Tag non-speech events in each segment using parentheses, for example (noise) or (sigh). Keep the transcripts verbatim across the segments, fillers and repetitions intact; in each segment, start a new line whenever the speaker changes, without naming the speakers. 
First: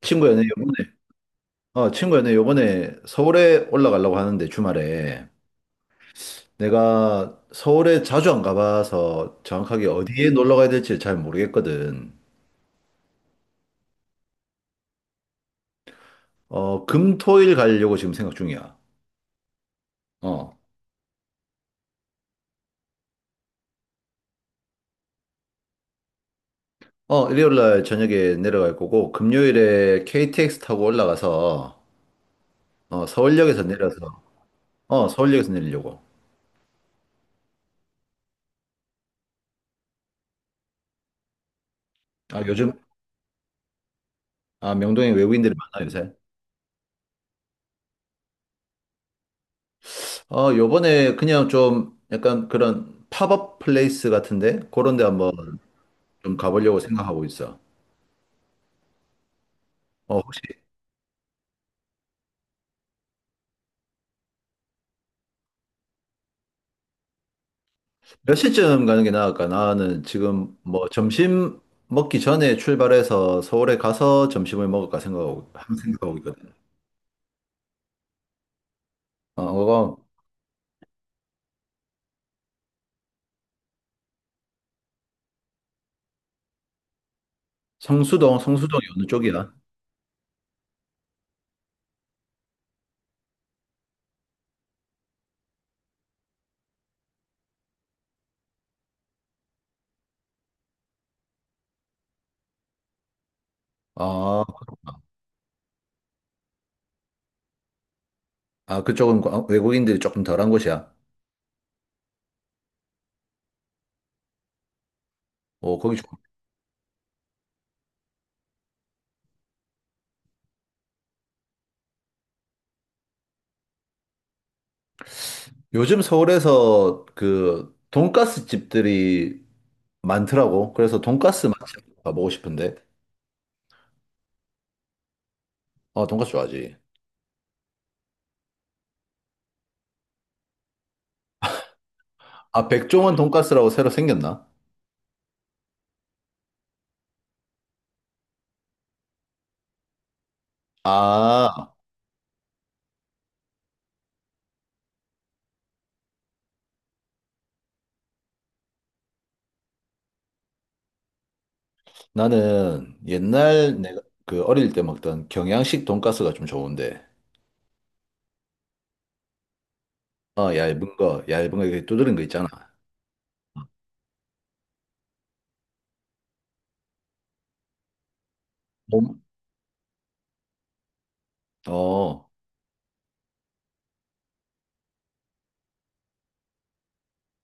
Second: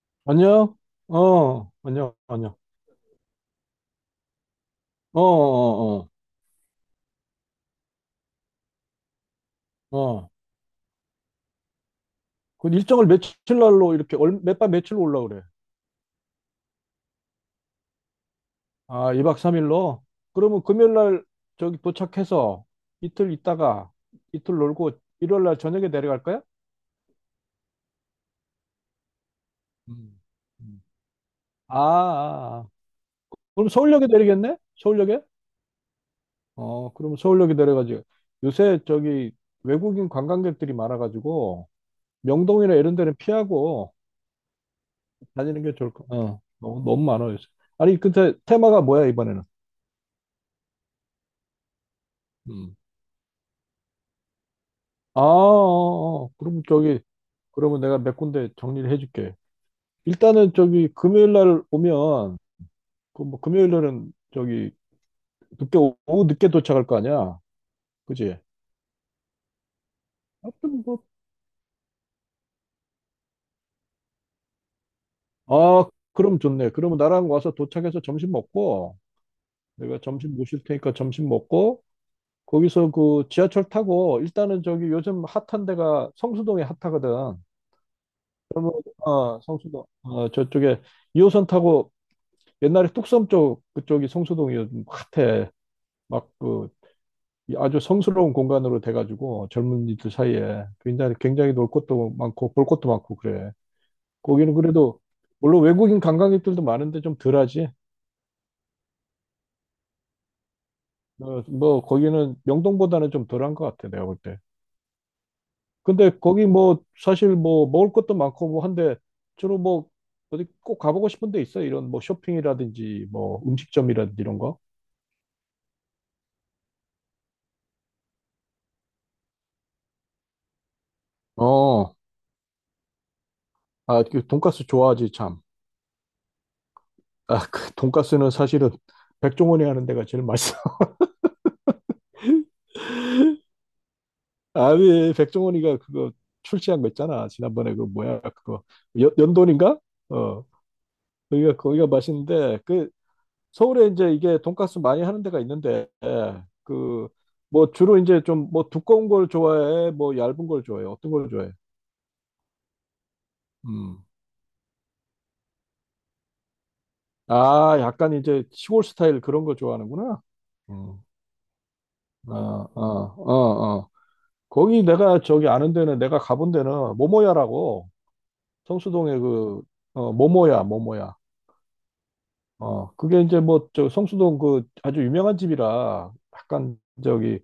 친구야 내
안녕?
요번에
어,
어 친
안녕,
구야 내
안녕.
요번에 서울에 올라가려고 하는데
어,
주말에,
어,
내가 서울에 자주 안 가봐서 정확하게
어,
어디에
어.
놀러 가야 될지 잘 모르겠거든.
그 일정을 며칠 날로 이렇게, 몇 밤 며칠로 올라 그래?
어 금토일 가려고 지금 생각 중이야.
아, 이 박 삼 일로?
어.
그러면 금요일 날 저기 도착해서 이틀 있다가 이틀 놀고 일요일 날 저녁에 내려갈 거야?
어 일요일 날 저녁에 내려갈 거고 금요일에
음.
케이티엑스
음.
타고
아, 아,
올라가서
아.
어 서울역에서
그럼 서울역에
내려서
내리겠네?
어
서울역에?
서울역에서 내리려고.
어, 그럼 서울역에 내려가지. 요새 저기 외국인 관광객들이 많아가지고
아 요즘
명동이나 이런 데는 피하고
아 명동에 외국인들이
다니는 게
많아
좋을 거.
요새.
어, 너무, 너무 많아 요새. 아니 근데 테마가 뭐야 이번에는?
어 요번에 그냥 좀 약간
음.
그런 팝업 플레이스 같은데 그런 데
아, 어,
한번
어. 어.
좀
그럼
가보려고
저기
생각하고 있어.
그러면 내가 몇 군데 정리를 해줄게.
어, 혹시
일단은 저기 금요일 날 오면 그 뭐 금요일 날은 저기 늦게 오- 오후 늦게 도착할 거 아니야,
몇
그지?
시쯤 가는 게 나을까? 나는 지금
하여튼
뭐
뭐.
점심 먹기 전에 출발해서 서울에 가서 점심을 먹을까 생각하고, 항상
아,
생각하고
그럼
있거든.
좋네. 그러면 나랑 와서 도착해서 점심 먹고
어, 그거
내가 점심 모실 테니까 점심 먹고 거기서 그 지하철 타고 일단은 저기 요즘 핫한 데가 성수동이 핫하거든.
성수동, 성수동이 어느
어,
쪽이야?
성수동. 어, 저쪽에 이 호선 타고 옛날에 뚝섬 쪽 그쪽이 성수동이 요즘 핫해. 막 그 아주 성스러운 공간으로 돼가지고 젊은이들 사이에 굉장히 굉장히 놀 곳도 많고 볼 것도 많고 그래.
아,
거기는 그래도 물론 외국인 관광객들도 많은데 좀 덜하지.
아, 그쪽은 과- 외국인들이 조금 덜한 곳이야.
어, 뭐 거기는 명동보다는 좀 덜한 것 같아 내가 볼 때.
어, 거기 좋
근데 거기 뭐 사실 뭐 먹을 것도 많고 뭐 한데 주로 뭐 어디 꼭 가보고 싶은 데 있어? 이런 뭐 쇼핑이라든지 뭐 음식점이라든지 이런 거?
요즘 서울에서 그 돈가스 집들이 많더라고. 그래서 돈가스
어,
맛집 가보고 싶은데.
아, 그 돈가스 좋아하지, 참.
어, 돈가스 좋아하지.
아, 그 돈가스는 사실은 백종원이 하는 데가 제일 맛있어. (laughs)
아, 백종원 돈가스라고 새로 생겼나?
아니, 백종원이가 그거 출시한 거 있잖아. 지난번에 그 뭐야, 그거. 연, 연돈인가? 어, 거기가,
아,
거기가 맛있는데, 그, 서울에 이제 이게 돈가스 많이 하는 데가 있는데, 그, 뭐 주로 이제 좀 뭐 두꺼운 걸 좋아해? 뭐 얇은 걸 좋아해? 어떤 걸 좋아해?
나는 옛날 내가
음.
그 어릴 때 먹던 경양식 돈가스가 좀 좋은데,
아, 약간 이제 시골 스타일 그런 걸 좋아하는구나.
어, 얇은
음.
거, 얇은 거 이렇게 두드린 거 있잖아.
아, 아, 아, 아. 거기 내가 저기 아는 데는 내가 가본 데는 모모야라고 성수동에
몸?
그 어, 모모야 모모야.
어,
어, 그게 이제 뭐 저 성수동 그 아주 유명한 집이라 약간 저기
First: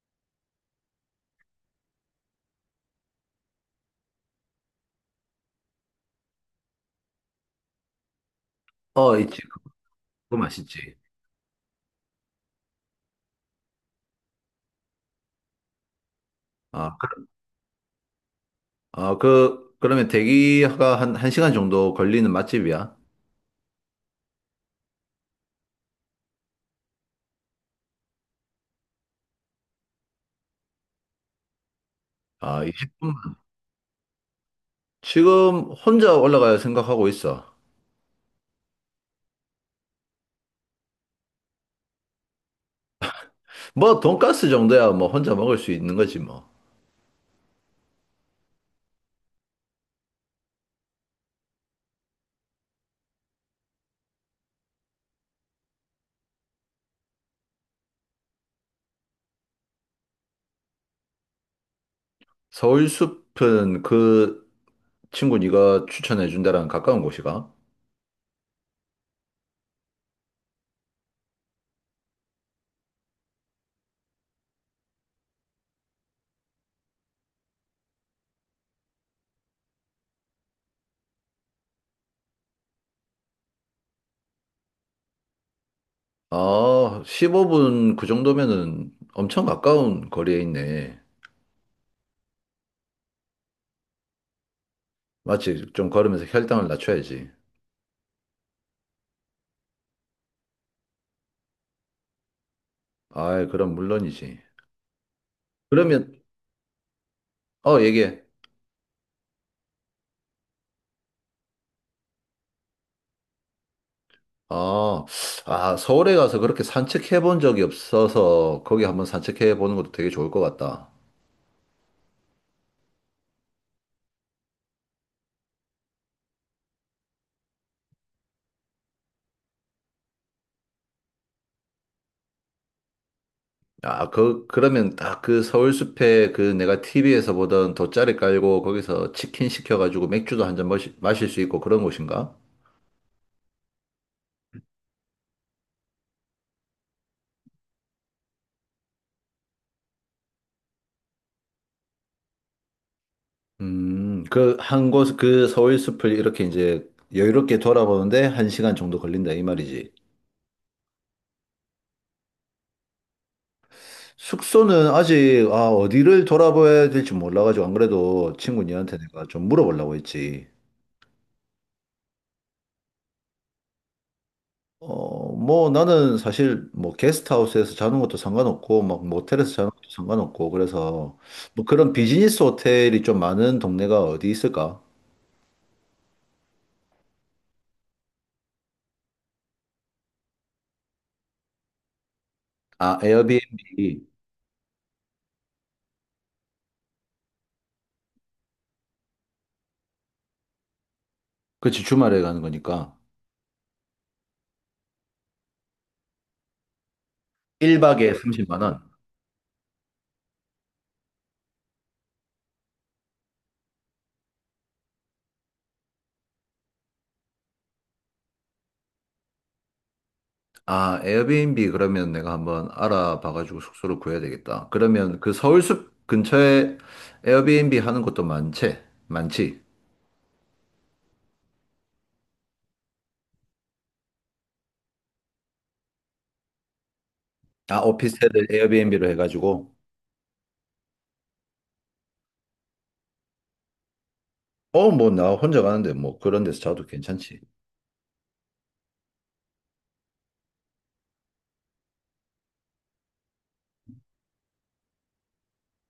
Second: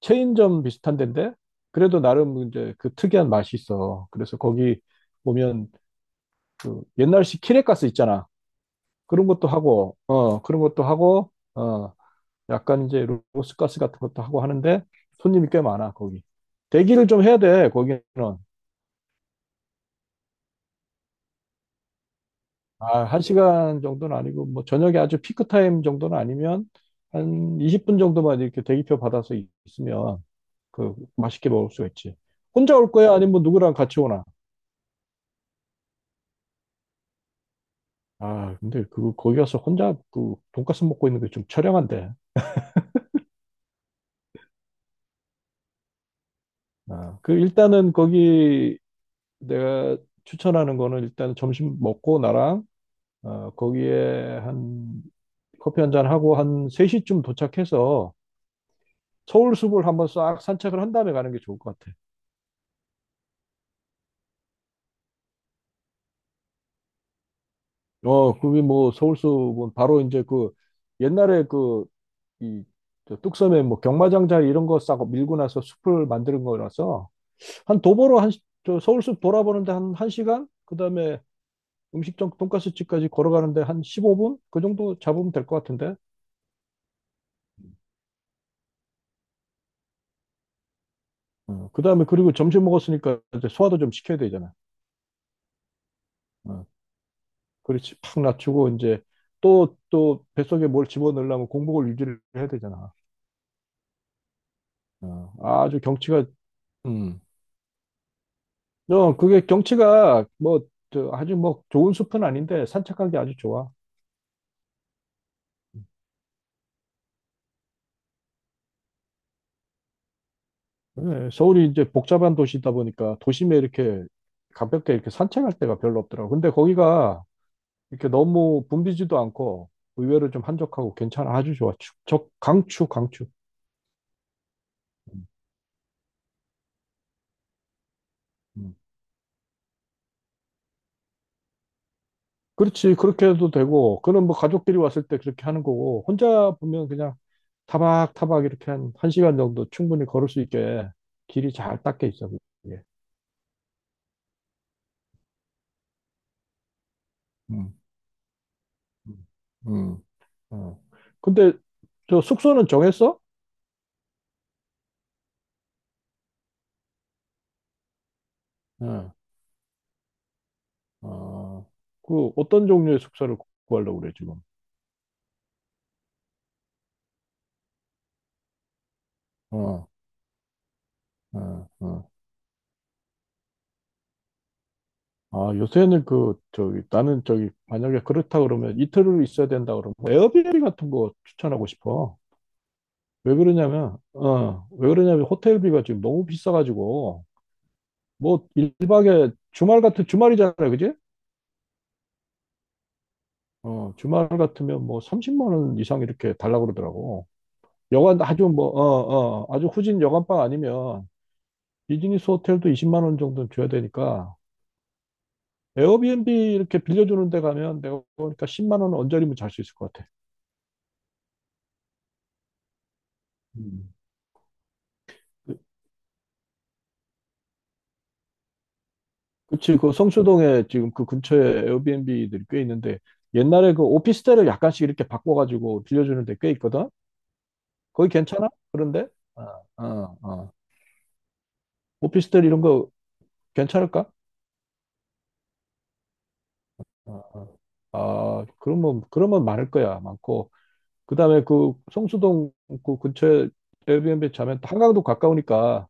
체인점 비슷한 데인데 그래도 나름 이제 그 특이한 맛이 있어. 그래서 거기 보면 그 옛날식 키레가스 있잖아.
어,
그런
있지.
것도 하고
그거
어 그런 것도
맛있지.
하고 어 약간 이제 로스가스 같은 것도 하고 하는데 손님이 꽤 많아. 거기
아,
대기를 좀
그-
해야 돼 거기는.
아, 그, 그러면 대기가 한, 한 시간 정도 걸리는 맛집이야.
아, 한 시간 정도는 아니고, 뭐, 저녁에 아주 피크타임 정도는 아니면, 한 이십 분 정도만 이렇게 대기표 받아서 있- 있으면, 그, 맛있게 먹을 수가 있지.
아,
혼자 올
이십 분.
거야? 아니면 누구랑 같이 오나?
지금 혼자 올라갈 생각하고 있어.
아, 근데 그, 거기 가서 혼자 그, 돈가스 먹고 있는 게 좀 처량한데.
뭐, 돈가스 정도야 뭐 혼자 먹을 수 있는 거지 뭐.
아, 그, 일단은 거기 내가 추천하는 거는 일단 점심 먹고 나랑, 어, 거기에 한, 커피 한 잔 하고 한 세 시쯤 도착해서 서울 숲을 한번 싹 산책을 한 다음에 가는 게 좋을 것 같아.
서울숲은 그 친구 네가 추천해 준다랑 가까운 곳이가?
어, 그게 뭐 서울숲은 바로 이제 그 옛날에 그 이 뚝섬에 뭐 경마장 자리 이런 거 싸고 밀고 나서 숲을 만드는 거라서 한 도보로 한 시- 저 서울숲 돌아보는데 한 1시간 그다음에 음식점 돈가스집까지 걸어가는데 한 십오 분 그 정도 잡으면 될 것 같은데.
아, 십오 분 그 정도면은 엄청 가까운 거리에 있네.
어, 그다음에 그리고 점심 먹었으니까 이제 소화도 좀 시켜야 되잖아.
마치 좀 걸으면서
어,
혈당을 낮춰야지.
그렇지. 팍 낮추고 이제 또 또 뱃속에 뭘 집어넣으려면 공복을 유지를 해야 되잖아.
아이, 그럼 물론이지.
어, 아주
그러면,
경치가 음,
어, 얘기해.
어, 그게 경치가 뭐, 저, 아주 뭐 좋은 숲은 아닌데 산책하기 아주 좋아.
아, 아, 서울에 가서 그렇게 산책해 본 적이 없어서 거기 한번 산책해 보는 것도 되게 좋을 것 같다.
예, 서울이 이제 복잡한 도시다 보니까 도심에 이렇게 가볍게 이렇게 산책할 데가 별로 없더라고. 근데 거기가 이렇게 너무 붐비지도 않고 의외로 좀 한적하고 괜찮아. 아주 좋아. 축, 적, 강추, 강추.
아, 그, 그러면 딱
음,
그 서울숲에 그 내가 티비에서 보던 돗자리 깔고
음.
거기서 치킨 시켜가지고 맥주도 한 잔 마실 수 있고 그런 곳인가?
그렇지. 그렇게 해도 되고, 그는 뭐 가족끼리 왔을 때 그렇게 하는 거고, 혼자 보면 그냥 타박타박 이렇게 한, 한 시간 정도 충분히 걸을 수 있게 길이 잘 닦여 있어. 그게.
음, 그, 한 곳, 그 서울 숲을 이렇게 이제 여유롭게 돌아보는데 한 시간 정도
음,
걸린다, 이 말이지.
음, 어. 근데 저 숙소는 정했어?
숙소는 아직, 아, 어디를 돌아봐야 될지 몰라가지고, 안 그래도 친구 니한테
어,
내가 좀 물어보려고 했지.
어. 그 어떤 종류의 숙소를 구- 구하려고 그래 지금?
어, 뭐 나는 사실 뭐 게스트하우스에서 자는 것도 상관없고, 막 모텔에서 자는 것도
어,
상관없고, 그래서 뭐
어,
그런
어.
비즈니스 호텔이 좀 많은 동네가 어디 있을까?
아, 요새는 그 저기 나는 저기 만약에 그렇다 그러면 이틀을 있어야 된다 그러면 에어비앤비 같은 거 추천하고 싶어.
아,
왜 그러냐면
에어비앤비.
어, 왜 그러냐면 호텔비가 지금 너무 비싸가지고 뭐 일 박에 주말 같은 주말이잖아, 그지?
그치, 주말에 가는 거니까.
어, 주말 같으면 뭐 삼십만 원 이상 이렇게 달라고 그러더라고.
일 박에
여관 아주
삼십만
뭐,
원.
어, 어, 아주 후진 여관방 아니면 비즈니스 호텔도 이십만 원 정도는 줘야 되니까 에어비앤비 이렇게 빌려주는 데 가면 내가 보니까 십만 원 언저리면 잘 수 있을 것 같아.
아, 에어비앤비 그러면 내가 한번 알아봐가지고
음.
숙소를 구해야 되겠다. 그러면 그
그-
서울숲 근처에 에어비앤비 하는 것도 많지? 많지?
그치, 그 성수동에 지금 그 근처에 에어비앤비들이 꽤 있는데 옛날에 그 오피스텔을 약간씩 이렇게 바꿔가지고 빌려주는 데 꽤 있거든?
아,
거기
오피스텔을
괜찮아? 그런데?
에어비앤비로
어,
해가지고.
어, 어. 오피스텔 이런 거 괜찮을까?
어, 뭐, 나 혼자 가는데 뭐 그런 데서 자도
어,
괜찮지.
어. 아, 그러면, 그러면 많을 거야. 많고. 그다음에 그 성수동 그 근처에 에어비앤비 자면 또 한강도 가까우니까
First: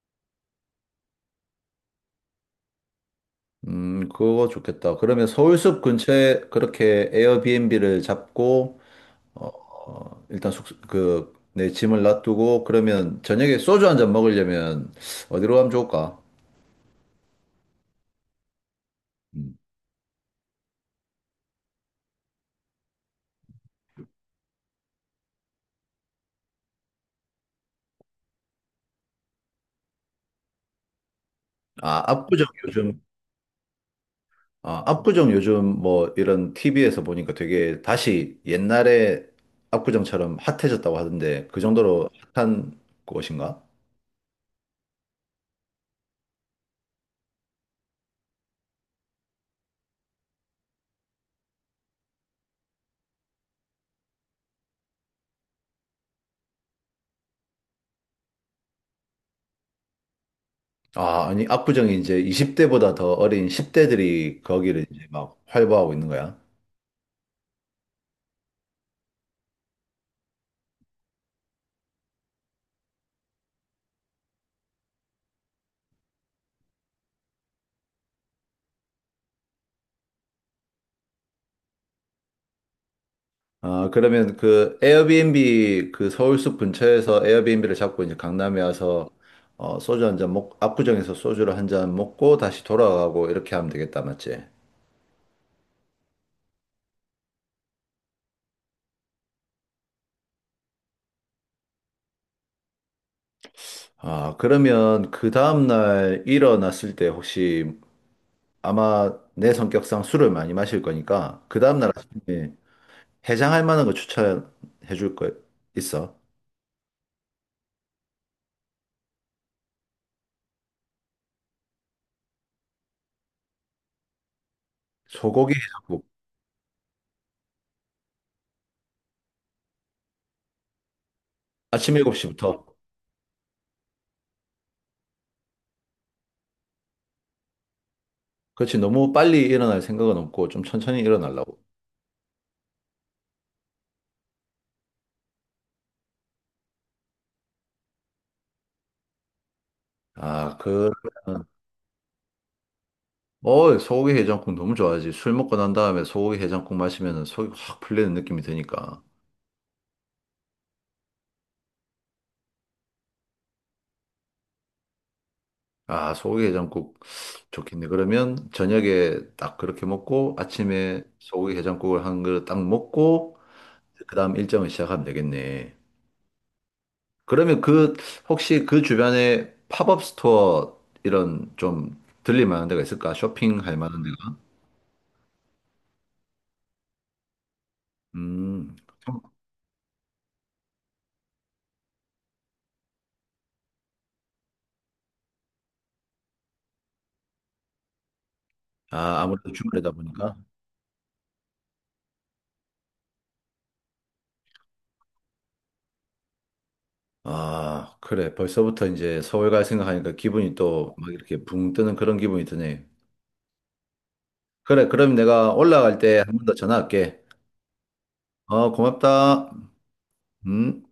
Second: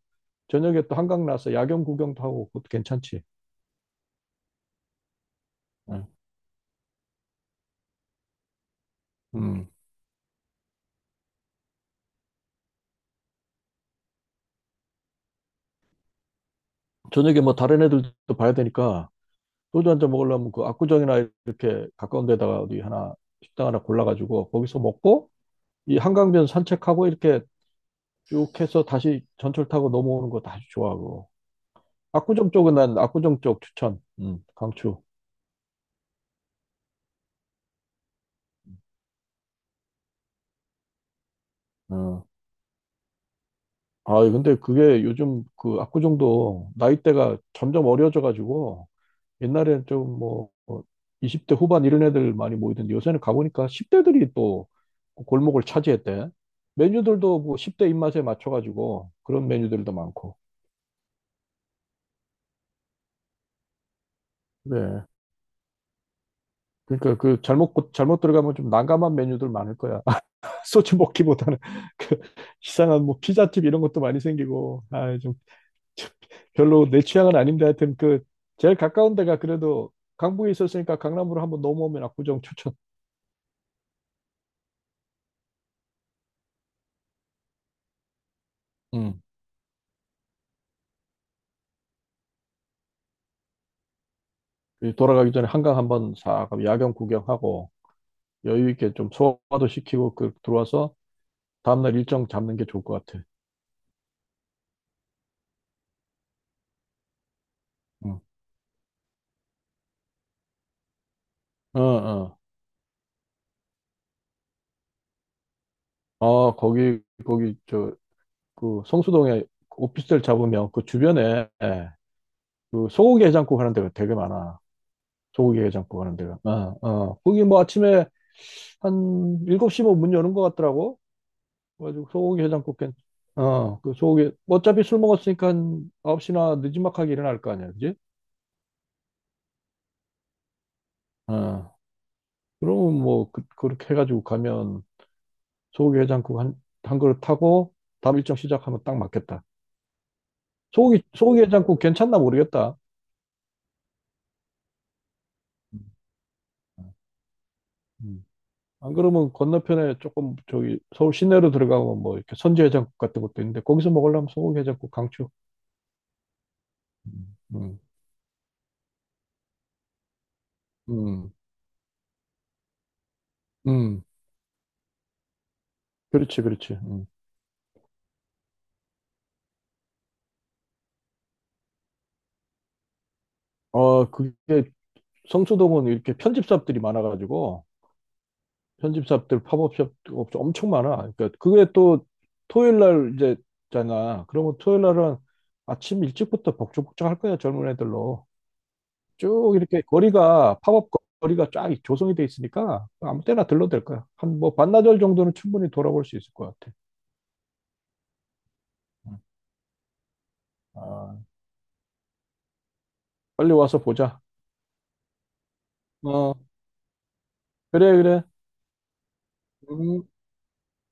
저녁에 또 한강 나서 야경 구경도 하고 그것도 괜찮지.
음, 그거 좋겠다. 그러면 서울숲
응.
근처에 그렇게 에어비앤비를 잡고,
음.
어, 일단 숙소, 그, 내 짐을 놔두고, 그러면 저녁에 소주 한 잔 먹으려면 어디로 가면 좋을까?
저녁에 뭐 다른 애들도 봐야 되니까
음.
소주 한 잔 먹으려면 그 압구정이나 이렇게 가까운 데다가 어디 하나 식당 하나 골라가지고 거기서 먹고 이 한강변 산책하고 이렇게 쭉 해서 다시 전철 타고 넘어오는 거 다시 좋아하고
아, 압구정
압구정 쪽은 난
요즘
압구정 쪽 추천. 음,
아,
강추.
압구정 요즘 뭐 이런 티비에서 보니까 되게 다시 옛날에 압구정처럼 핫해졌다고 하던데 그 정도로
어.
핫한 곳인가?
아, 근데 그게 요즘 그 압구정도 나이대가 점점 어려져가지고 옛날에는 좀 뭐 이십 대 후반 이런 애들 많이 모이던데 요새는 가보니까 십 대들이 또 골목을 차지했대. 메뉴들도 뭐 십 대 입맛에 맞춰가지고 그런 메뉴들도 많고.
아, 아니, 압구정이 이제 이십 대보다 더 어린 십 대들이 거기를 이제
그래.
막 활보하고 있는 거야.
그러니까 그 잘못, 잘못 들어가면 좀 난감한 메뉴들 많을 거야. (laughs) 소주 먹기보다는 그 이상한 뭐 피자집 이런 것도 많이 생기고. 아, (laughs) 별로 내 취향은 아닌데 하여튼 그 제일 가까운 데가 그래도 강북에 있었으니까 강남으로 한번 넘어오면 압구정 추천.
아, 그러면 그 에어비앤비 그 서울숲 근처에서 에어비앤비를 잡고 이제 강남에 와서
음.
어, 소주 한 잔 먹, 압구정에서 소주를 한잔 먹고 다시 돌아가고 이렇게 하면 되겠다, 맞지?
그 돌아가기 전에 한강 한번 싹 야경 구경하고 여유 있게 좀 소화도 시키고 그 들어와서 다음날 일정 잡는 게 좋을 것 같아.
아, 그러면 그 다음날 일어났을 때 혹시
응.
아마 내 성격상 술을 많이 마실 거니까 그
어,
다음날
어.
아침에 해장할 만한 거 추천해 줄 거 있어.
어, 거기 거기 저 그 성수동에 오피스텔 잡으면 그 주변에 그 소고기 해장국 하는 데가 되게 많아.
소고기
소고기 해장국
해장국.
하는 데가. 어, 어. 거기 뭐 아침에 한 일곱 시 뭐문 여는 것 같더라고.
아침
그래가지고 소고기
일곱 시부터.
해장국 괜 어, 그 소고기 어차피 술 먹었으니까 한 아홉 시나 늦지막하게 일어날 거 아니야, 그지?
그렇지. 너무 빨리 일어날 생각은 없고 좀 천천히 일어나려고.
어. 그러면 뭐 그, 그렇게 해가지고 가면 소고기 해장국 한, 한 그릇 타고 다음 일정 시작하면 딱 맞겠다.
아, 그러면
소고기 소고기 해장국 괜찮나 모르겠다.
어, 소고기 해장국 너무 좋아하지. 술 먹고 난
음.
다음에 소고기 해장국 마시면 속이 확 풀리는
음.
느낌이
안
드니까.
그러면 건너편에 조금 저기 서울 시내로 들어가면 뭐 이렇게 선지 해장국 같은 것도 있는데 거기서 먹으려면 소고기 해장국 강추.
아, 소고기 해장국
음, 음,
좋겠네. 그러면 저녁에 딱 그렇게 먹고 아침에
음.
소고기 해장국을 한 그릇 딱 먹고
음.
그다음 일정을 시작하면 되겠네.
그렇지, 그렇지. 음.
그러면 그 혹시 그 주변에 팝업 스토어 이런 좀 들릴 만한 데가 있을까? 쇼핑할 만한
어,
데가?
그게 성수동은 이렇게 편집샵들이 많아가지고
음.
편집샵들 팝업샵 업체 엄청 많아. 그러니까 그게 또 토요일 날 이제 잖아. 그러면 토요일 날은 아침 일찍부터 복작복작 할 거야 젊은 애들로
아, 아무래도
쭉 이렇게
주말이다 보니까.
거리가 팝업 거- 거리가 쫙 조성이 돼 있으니까 아무 때나 들러도 될 거야. 한 뭐 반나절 정도는 충분히 돌아볼 수 있을 것 같아.
아, 그래. 벌써부터
음.
이제 서울 갈 생각하니까 기분이 또 막
아,
이렇게 붕 뜨는 그런 기분이 드네.
빨리 와서 보자.
그래, 그럼 내가 올라갈 때
어,
한 번 더 전화할게.
그래 그래.
어, 고맙다.
음.
음.